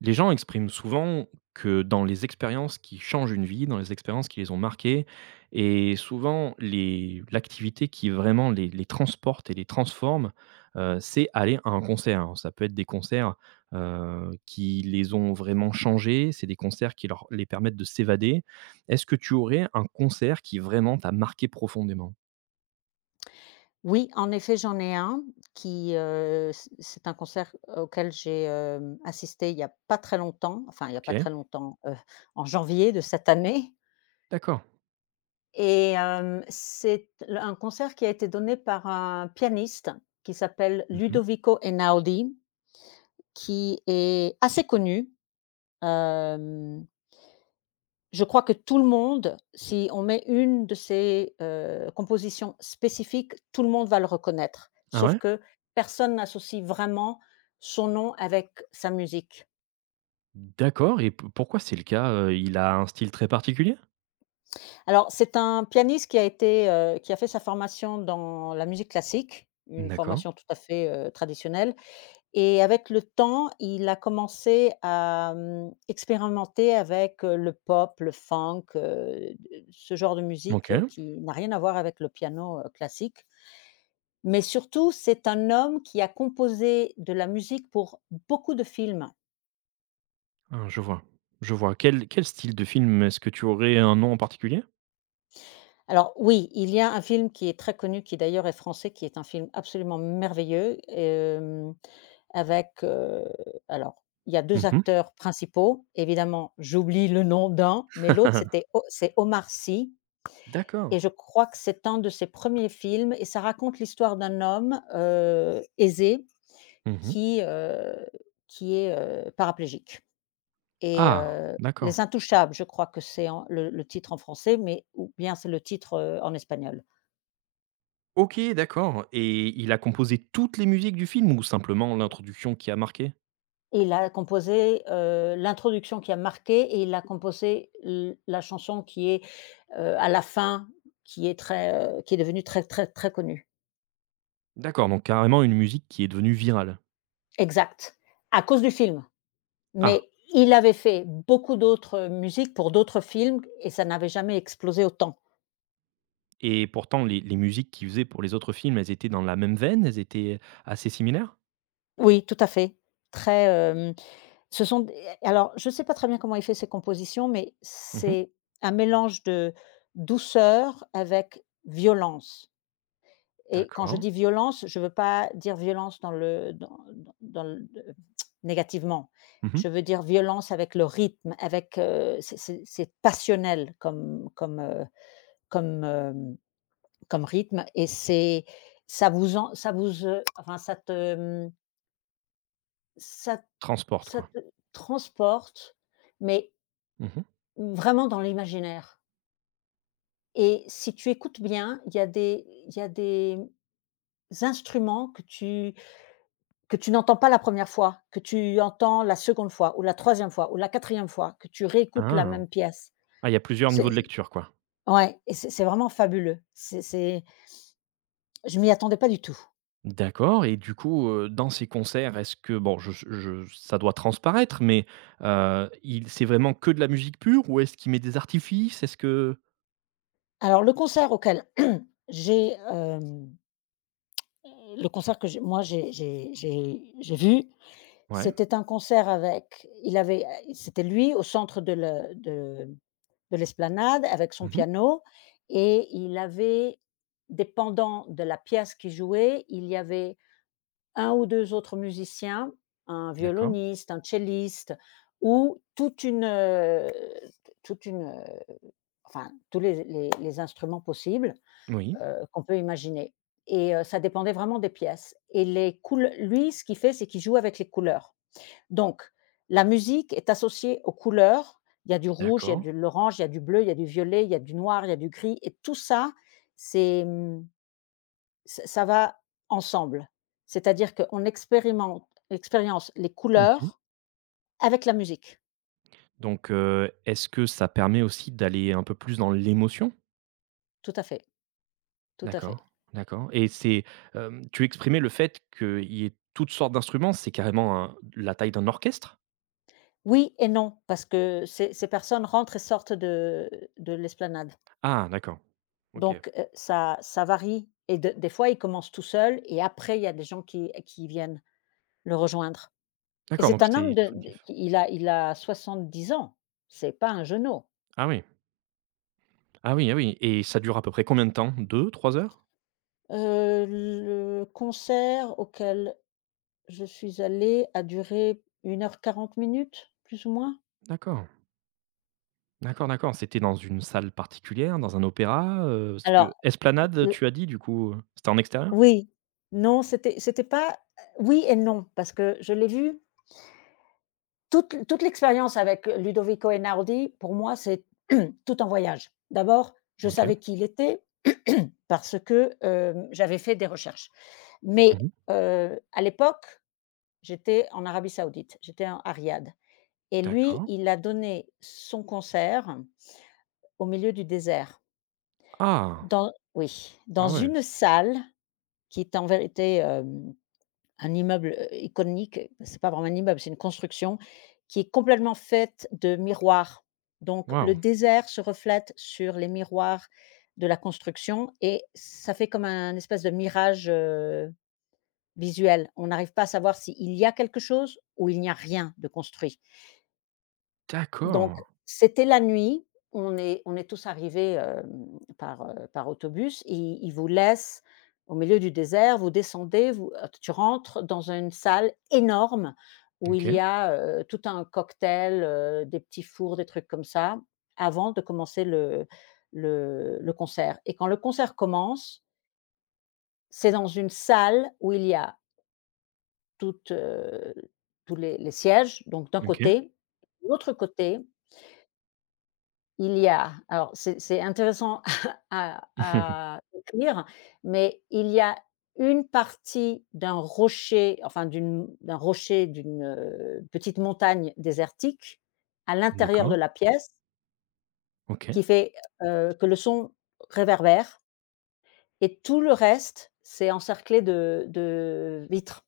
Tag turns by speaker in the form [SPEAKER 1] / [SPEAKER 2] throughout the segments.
[SPEAKER 1] Les gens expriment souvent que dans les expériences qui changent une vie, dans les expériences qui les ont marquées et souvent les l'activité qui vraiment les transporte et les transforme, c'est aller à un concert. Alors ça peut être des concerts, qui les ont vraiment changés, c'est des concerts qui leur les permettent de s'évader. Est-ce que tu aurais un concert qui vraiment t'a marqué profondément?
[SPEAKER 2] Oui, en effet, j'en ai un qui, c'est un concert auquel j'ai, assisté il y a pas très longtemps, enfin il y a pas
[SPEAKER 1] OK,
[SPEAKER 2] très longtemps, en janvier de cette année.
[SPEAKER 1] d'accord.
[SPEAKER 2] Et c'est l un concert qui a été donné par un pianiste qui s'appelle
[SPEAKER 1] Mmh.
[SPEAKER 2] Ludovico Einaudi, qui est assez connu. Hem Je crois que tout le monde, si on met une de ses, compositions spécifiques, tout le monde va le reconnaître.
[SPEAKER 1] Ah
[SPEAKER 2] Sauf
[SPEAKER 1] ouais?
[SPEAKER 2] que personne n'associe vraiment son nom avec sa musique.
[SPEAKER 1] D'accord, et pourquoi c'est le cas? Heu, il a un style très particulier?
[SPEAKER 2] Alors c'est un pianiste qui a fait sa formation dans la musique classique, une
[SPEAKER 1] D'accord.
[SPEAKER 2] formation tout à fait, traditionnelle, et avec le temps, il a commencé à, expérimenter avec, le pop, le funk, ce genre de musique,
[SPEAKER 1] OK.
[SPEAKER 2] qui n'a rien à voir avec le piano, classique. Mais surtout, c'est un homme qui a composé de la musique pour beaucoup de films.
[SPEAKER 1] Ah, je vois, je vois. Quel style de film? Est-ce que tu aurais un nom en particulier?
[SPEAKER 2] Alors oui, il y a un film qui est très connu, qui d'ailleurs est français, qui est un film absolument merveilleux, avec, alors il y a deux
[SPEAKER 1] Mmh.
[SPEAKER 2] acteurs principaux. Évidemment, j'oublie le nom d'un, mais l'autre c'est Omar Sy, et
[SPEAKER 1] D'accord.
[SPEAKER 2] je crois que c'est un de ses premiers films, et ça raconte l'histoire d'un homme, aisé
[SPEAKER 1] Mmh.
[SPEAKER 2] qui, heu, qui est paraplégique. Et
[SPEAKER 1] Ah, d'accord.
[SPEAKER 2] Les Intouchables, je crois que c'est en le titre en français, mais ou bien c'est le titre, en espagnol.
[SPEAKER 1] OK, d'accord, et il a composé toutes les musiques du film ou simplement l'introduction qui a marqué?
[SPEAKER 2] Et il a composé, l'introduction qui a marqué, et il a composé l la chanson qui est, à la fin, qui est devenue très, très, très connue.
[SPEAKER 1] D'accord, donc carrément une musique qui est devenue virale.
[SPEAKER 2] Exact, à cause du film.
[SPEAKER 1] Ah,
[SPEAKER 2] Mais il avait fait beaucoup d'autres, musiques pour d'autres films et ça n'avait jamais explosé autant.
[SPEAKER 1] et pourtant les musiques qu'il faisait pour les autres films, elles étaient dans la même veine? Elles étaient assez similaires?
[SPEAKER 2] Oui, tout à fait. Très, Ce sont des alors je ne sais pas très bien comment il fait ses compositions, mais
[SPEAKER 1] Mmh.
[SPEAKER 2] c'est un mélange de douceur avec violence, et quand je
[SPEAKER 1] D'accord.
[SPEAKER 2] dis violence, je ne veux pas dire violence dans le dans dans dans le négativement.
[SPEAKER 1] Mmh.
[SPEAKER 2] Je veux dire violence avec le rythme, avec, c'est passionnel comme, hem, comme rythme, et c'est ça vous en ça vous, enfin ça te, mmh, ça
[SPEAKER 1] Transporte,
[SPEAKER 2] ça
[SPEAKER 1] quoi.
[SPEAKER 2] te transporte, mais
[SPEAKER 1] Mmh.
[SPEAKER 2] vraiment dans l'imaginaire. Et si tu écoutes bien, il y a des il y a des instruments que tu n'entends pas la première fois, que tu entends la seconde fois ou la troisième fois ou la quatrième fois, que tu réécoutes la
[SPEAKER 1] Ah.
[SPEAKER 2] même pièce.
[SPEAKER 1] Ah, il y a plusieurs
[SPEAKER 2] C'est
[SPEAKER 1] niveaux de lecture, quoi.
[SPEAKER 2] Ouais, et c'est vraiment fabuleux. C'est Je m'y attendais pas du tout.
[SPEAKER 1] D'accord, et du coup, dans ces concerts, est-ce que, bon, je ça doit transparaître, mais, il c'est vraiment que de la musique pure, ou est-ce qu'il met des artifices? Est-ce que
[SPEAKER 2] Alors le concert auquel j'ai, hem, le concert que j'ai moi j'ai vu,
[SPEAKER 1] ouais.
[SPEAKER 2] c'était un concert avec il avait c'était lui au centre de le de l'esplanade avec son
[SPEAKER 1] Mmh.
[SPEAKER 2] piano, et dépendant de la pièce qu'il jouait, il y avait un ou 2 autres musiciens, un
[SPEAKER 1] D'accord.
[SPEAKER 2] violoniste, un celliste, ou toute une, heu, enfin tous les instruments possibles,
[SPEAKER 1] Oui,
[SPEAKER 2] qu'on peut imaginer. Et ça dépendait vraiment des pièces, et les coule lui, ce qu'il fait, c'est qu'il joue avec les couleurs. Donc, la musique est associée aux couleurs. Il y a du rouge, il y a
[SPEAKER 1] d'accord.
[SPEAKER 2] de l'orange, il y a du bleu, il y a du violet, il y a du noir, il y a du gris, et tout ça, c'est, ç ça va ensemble. C'est-à-dire qu'on expérimente expérience les
[SPEAKER 1] Mmh.
[SPEAKER 2] couleurs avec la musique.
[SPEAKER 1] Donc, est-ce que ça permet aussi d'aller un peu plus dans l'émotion?
[SPEAKER 2] Tout à fait, tout à
[SPEAKER 1] D'accord,
[SPEAKER 2] fait.
[SPEAKER 1] d'accord, et c'est, tu exprimais le fait qu'il y ait toutes sortes d'instruments, c'est carrément un la taille d'un orchestre?
[SPEAKER 2] Oui et non, parce que ces personnes rentrent et sortent de l'esplanade.
[SPEAKER 1] Ah, d'accord, OK.
[SPEAKER 2] Donc, ça varie, et de des fois, ils commencent tout seuls, et après, il y a des gens qui viennent le rejoindre. Et
[SPEAKER 1] D'accord,
[SPEAKER 2] c'est
[SPEAKER 1] donc
[SPEAKER 2] un homme
[SPEAKER 1] c'est,
[SPEAKER 2] de il a 70 ans, c'est pas un jeuneau.
[SPEAKER 1] ah oui. Ah oui, ah oui, et ça dure à peu près combien de temps? Deux, trois heures?
[SPEAKER 2] Le concert auquel je suis allée a duré une heure 40 minutes, plus ou moins.
[SPEAKER 1] D'accord, d'accord, d'accord. C'était dans une salle particulière, dans un opéra, parce
[SPEAKER 2] Alors,
[SPEAKER 1] que esplanade,
[SPEAKER 2] heu
[SPEAKER 1] tu as dit, du coup, c'était en extérieur?
[SPEAKER 2] oui, non, c'était c'était pas oui et non, parce que je l'ai vu toute l'expérience avec Ludovico Einaudi. Pour moi, c'est tout un voyage. D'abord, je
[SPEAKER 1] OK.
[SPEAKER 2] savais qui il était, parce que, j'avais fait des recherches. Mais,
[SPEAKER 1] Mmh.
[SPEAKER 2] à l'époque, j'étais en Arabie Saoudite, j'étais en à Riyad, et lui,
[SPEAKER 1] D'accord.
[SPEAKER 2] il a donné son concert au milieu du désert.
[SPEAKER 1] Ah!
[SPEAKER 2] Dans Oui, dans
[SPEAKER 1] Ah ouais,
[SPEAKER 2] une salle qui est en vérité, un immeuble, iconique. C'est pas vraiment un immeuble, c'est une construction qui est complètement faite de miroirs. Donc le
[SPEAKER 1] waouh!
[SPEAKER 2] désert se reflète sur les miroirs de la construction, et ça fait comme un espèce de mirage, visuel. On n'arrive pas à savoir s'il y a quelque chose ou il n'y a rien de construit. Donc
[SPEAKER 1] D'accord.
[SPEAKER 2] c'était la nuit, on est tous arrivés, par, par autobus. Ils vous laissent au milieu du désert, vous descendez, vous tu rentres dans une salle énorme où il y
[SPEAKER 1] OK,
[SPEAKER 2] a, tout un cocktail, des petits fours, des trucs comme ça, avant de commencer le concert. Et quand le concert commence, c'est dans une salle où il y a toutes, heu, tous les sièges, donc d'un
[SPEAKER 1] OK.
[SPEAKER 2] côté, de l'autre côté. Il y a, alors c'est intéressant à décrire, mais il y a une partie d'un rocher, enfin d'un rocher, d'une, petite montagne désertique à l'intérieur
[SPEAKER 1] D'accord.
[SPEAKER 2] de la pièce,
[SPEAKER 1] OK.
[SPEAKER 2] qui fait, que le son réverbère, et tout le reste, c'est encerclé de vitres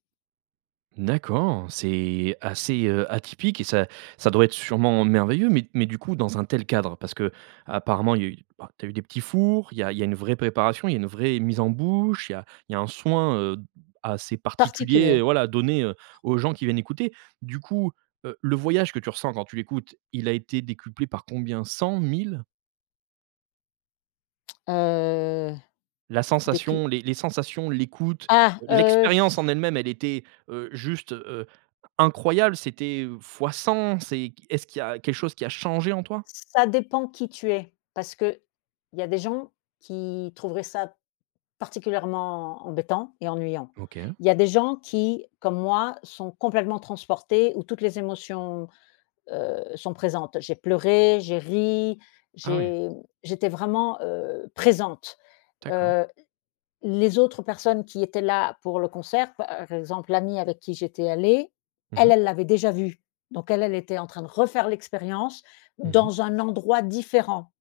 [SPEAKER 1] D'accord, c'est assez, atypique et ça doit être sûrement merveilleux, mais du coup, dans un tel cadre, parce que apparemment, tu as eu des petits fours, il y a une vraie préparation, il y a une vraie mise en bouche, il y a un soin, assez particulier,
[SPEAKER 2] particulières.
[SPEAKER 1] voilà, donné, aux gens qui viennent écouter. Du coup, le voyage que tu ressens quand tu l'écoutes, il a été décuplé par combien? Cent, mille.
[SPEAKER 2] heu,
[SPEAKER 1] La
[SPEAKER 2] des cu
[SPEAKER 1] sensation, les sensations, l'écoute,
[SPEAKER 2] ah, heu
[SPEAKER 1] l'expérience en elle-même, elle était, juste, incroyable. C'était, fois 100. C'est Est-ce qu'il y a quelque chose qui a changé en toi?
[SPEAKER 2] Ça dépend qui tu es, parce que il y a des gens qui trouveraient ça particulièrement embêtant et ennuyant.
[SPEAKER 1] OK.
[SPEAKER 2] Il y a des gens qui, comme moi, sont complètement transportés, où toutes les émotions, sont présentes. J'ai pleuré, j'ai ri,
[SPEAKER 1] Ah oui,
[SPEAKER 2] j'ai j'étais vraiment, présente.
[SPEAKER 1] d'accord.
[SPEAKER 2] Heu, les autres personnes qui étaient là pour le concert, par exemple, l'amie avec qui j'étais allée,
[SPEAKER 1] Mmh
[SPEAKER 2] elle,
[SPEAKER 1] mh.
[SPEAKER 2] elle l'avait déjà vu. Donc elle, elle était en train de refaire l'expérience
[SPEAKER 1] Mmh.
[SPEAKER 2] dans un endroit différent.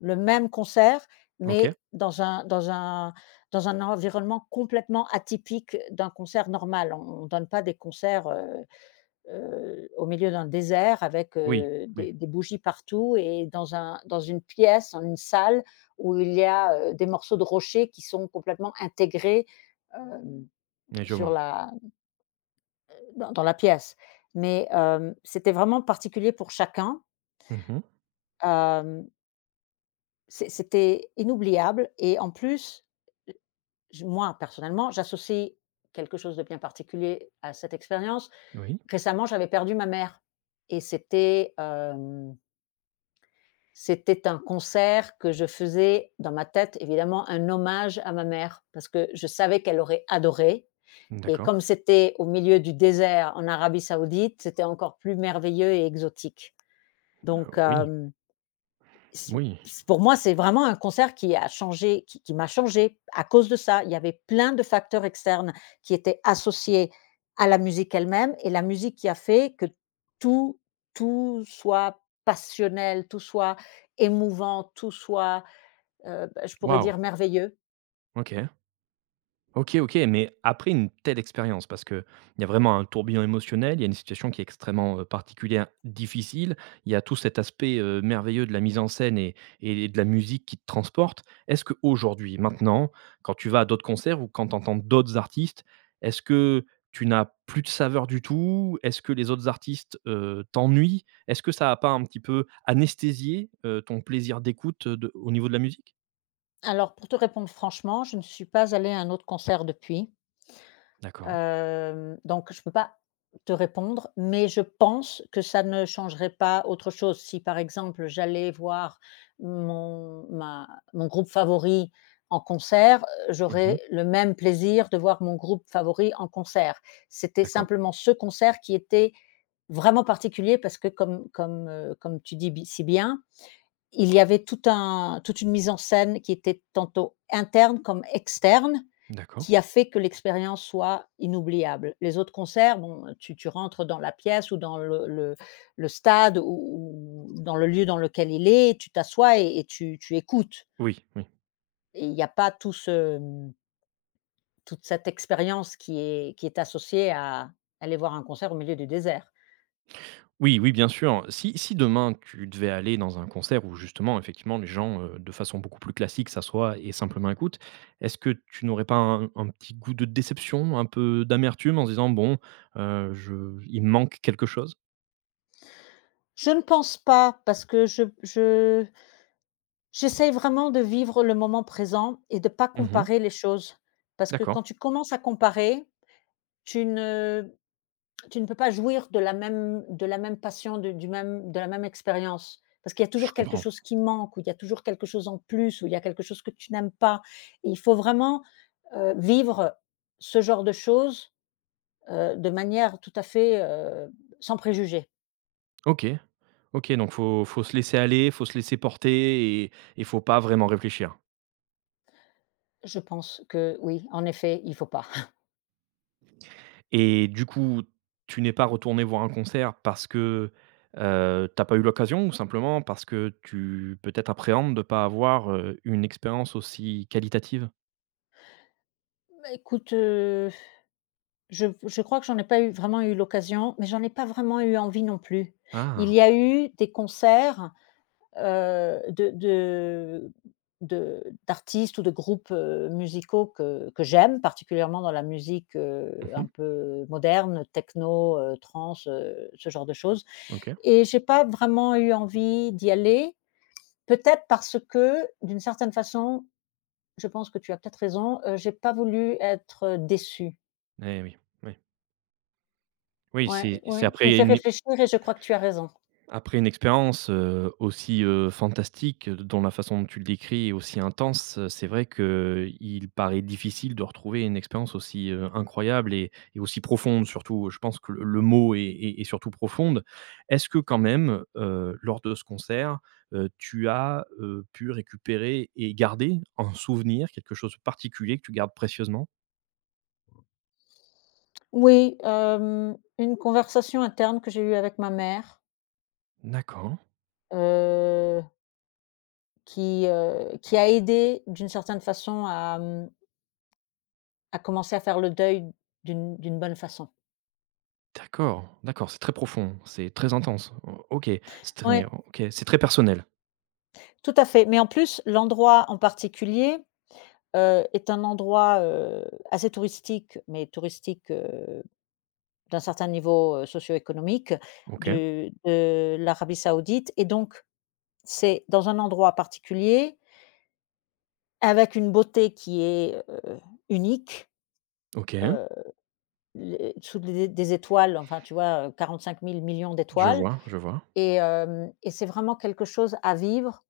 [SPEAKER 2] Le même concert,
[SPEAKER 1] OK.
[SPEAKER 2] mais dans un environnement complètement atypique d'un concert normal. On donne pas des concerts, au milieu d'un désert avec,
[SPEAKER 1] Oui, oui.
[SPEAKER 2] des bougies partout, et dans une pièce, dans une salle où il y a, des morceaux de rochers qui sont complètement intégrés, hem,
[SPEAKER 1] Oui, je
[SPEAKER 2] sur
[SPEAKER 1] vois.
[SPEAKER 2] la dans dans la pièce. Mais, c'était vraiment particulier pour chacun.
[SPEAKER 1] Mmh.
[SPEAKER 2] Hem, c'était inoubliable, et en plus, J moi, personnellement, j'associe quelque chose de bien particulier à cette expérience.
[SPEAKER 1] Oui.
[SPEAKER 2] Récemment, j'avais perdu ma mère, et c'était un concert que je faisais dans ma tête, évidemment, un hommage à ma mère, parce que je savais qu'elle aurait adoré. Et
[SPEAKER 1] D'accord.
[SPEAKER 2] comme c'était au milieu du désert en Arabie Saoudite, c'était encore plus merveilleux et exotique. Donc
[SPEAKER 1] Oui,
[SPEAKER 2] hem C c
[SPEAKER 1] oui.
[SPEAKER 2] pour moi, c'est vraiment un concert qui a changé, qui m'a changée à cause de ça. Il y avait plein de facteurs externes qui étaient associés à la musique elle-même, et la musique qui a fait que tout, tout soit passionnel, tout soit émouvant, tout soit, bah, je pourrais
[SPEAKER 1] Waouh!
[SPEAKER 2] dire merveilleux.
[SPEAKER 1] OK. OK, OK, mais après une telle expérience, parce qu'il y a vraiment un tourbillon émotionnel, il y a une situation qui est extrêmement, particulière, difficile, il y a tout cet aspect, merveilleux de la mise en scène et de la musique qui te transporte. Est-ce que aujourd'hui, maintenant, quand tu vas à d'autres concerts ou quand tu entends d'autres artistes, est-ce que tu n'as plus de saveur du tout? Est-ce que les autres artistes, t'ennuient? Est-ce que ça n'a pas un petit peu anesthésié, ton plaisir d'écoute, de au niveau de la musique?
[SPEAKER 2] Alors pour te répondre franchement, je ne suis pas allée à un autre concert depuis.
[SPEAKER 1] D'accord.
[SPEAKER 2] Donc je ne peux pas te répondre, mais je pense que ça ne changerait pas autre chose. Si, par exemple, j'allais voir mon ma mon groupe favori en concert,
[SPEAKER 1] Mmh.
[SPEAKER 2] j'aurais le même plaisir de voir mon groupe favori en concert. C'était
[SPEAKER 1] D'accord.
[SPEAKER 2] simplement ce concert qui était vraiment particulier, parce que comme tu dis bi si bien, il y avait toute une mise en scène qui était tantôt interne comme externe,
[SPEAKER 1] D'accord.
[SPEAKER 2] qui a fait que l'expérience soit inoubliable. Les autres concerts, bon, tu tu rentres dans la pièce ou dans le stade, ou dans le lieu dans lequel il est, tu t'assois, et tu écoutes,
[SPEAKER 1] Oui, oui.
[SPEAKER 2] et il n'y a pas toute cette expérience qui est associée à aller voir un concert au milieu du désert.
[SPEAKER 1] Oui, oui, bien sûr. Si demain tu devais aller dans un concert où justement effectivement les gens, de façon beaucoup plus classique s'assoient et simplement écoutent, est-ce que tu n'aurais pas un petit goût de déception, un peu d'amertume en se disant: «Bon, je il me manque quelque chose»?
[SPEAKER 2] Je ne pense pas, parce que je j'essaye vraiment de vivre le moment présent et de pas
[SPEAKER 1] Mmh.
[SPEAKER 2] comparer les choses. Parce que
[SPEAKER 1] D'accord,
[SPEAKER 2] quand tu commences à comparer, tu ne tu ne peux pas jouir de la même passion, de la même expérience. Parce qu'il y a
[SPEAKER 1] je
[SPEAKER 2] toujours quelque
[SPEAKER 1] comprends.
[SPEAKER 2] chose qui manque, ou il y a toujours quelque chose en plus, ou il y a quelque chose que tu n'aimes pas. Et il faut vraiment, vivre ce genre de choses, de manière tout à fait, sans préjugés.
[SPEAKER 1] OK, OK, donc faut se laisser aller, faut se laisser porter, et il faut pas vraiment réfléchir.
[SPEAKER 2] Je pense que oui, en effet, il faut pas.
[SPEAKER 1] Et du coup, tu n'es pas retourné voir un concert parce que, tu pas eu l'occasion, ou simplement parce que tu peut-être appréhendes de pas avoir, une expérience aussi qualitative?
[SPEAKER 2] Bah, écoute, je crois que j'en ai pas eu vraiment eu l'occasion, mais j'en ai pas vraiment eu envie non plus. Il
[SPEAKER 1] Ah!
[SPEAKER 2] y a eu des concerts, heu, de de de d'artistes ou de groupes, musicaux que j'aime, particulièrement dans la musique, un
[SPEAKER 1] Mmh.
[SPEAKER 2] peu moderne, techno, trance, ce genre de choses,
[SPEAKER 1] OK.
[SPEAKER 2] et j'ai pas vraiment eu envie d'y aller. Peut-être parce que d'une certaine façon, je pense que tu as peut-être raison, j'ai pas voulu être déçue.
[SPEAKER 1] Eh oui, oui. Oui,
[SPEAKER 2] Ouais,
[SPEAKER 1] c'est
[SPEAKER 2] oui, tu me
[SPEAKER 1] après
[SPEAKER 2] fais
[SPEAKER 1] une.
[SPEAKER 2] réfléchir et je crois que tu as raison.
[SPEAKER 1] Après une expérience, aussi, fantastique, dont la façon dont tu le décris est aussi intense, c'est vrai qu'il paraît difficile de retrouver une expérience aussi, incroyable et aussi profonde surtout. Je pense que le mot est surtout profonde. Est-ce que quand même, lors de ce concert, tu as, pu récupérer et garder un souvenir, quelque chose de particulier que tu gardes précieusement?
[SPEAKER 2] Oui, une conversation interne que j'ai eue avec ma mère,
[SPEAKER 1] D'accord,
[SPEAKER 2] heu, qui a aidé d'une certaine façon à, à commencer à faire le deuil d'une bonne façon.
[SPEAKER 1] d'accord, d'accord, c'est très profond, c'est très intense. O OK, c'est
[SPEAKER 2] Oui,
[SPEAKER 1] très. OK, c'est très personnel.
[SPEAKER 2] tout à fait, mais en plus, l'endroit en particulier, est un endroit, assez touristique, mais touristique, d'un certain niveau, socio-économique
[SPEAKER 1] OK.
[SPEAKER 2] de l'Arabie Saoudite, et donc c'est dans un endroit particulier avec une beauté qui est, unique,
[SPEAKER 1] OK,
[SPEAKER 2] heu, les sous des étoiles, enfin, tu vois, 45 000 000 000
[SPEAKER 1] je
[SPEAKER 2] d'étoiles.
[SPEAKER 1] vois, je vois.
[SPEAKER 2] Et c'est vraiment quelque chose à vivre,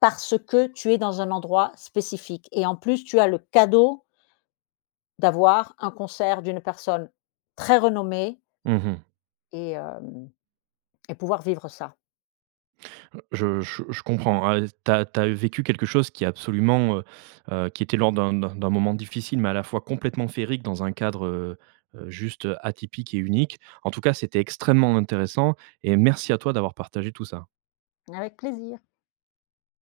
[SPEAKER 2] parce que tu es dans un endroit spécifique, et en plus, tu as le cadeau d'avoir un concert d'une personne très renommée,
[SPEAKER 1] Mmh.
[SPEAKER 2] et hem et pouvoir vivre ça.
[SPEAKER 1] Je comprends. Ah, tu as vécu quelque chose qui est absolument, qui était lors d'un moment difficile, mais à la fois complètement féerique dans un cadre, juste atypique et unique. En tout cas, c'était extrêmement intéressant et merci à toi d'avoir partagé tout ça.
[SPEAKER 2] Avec plaisir.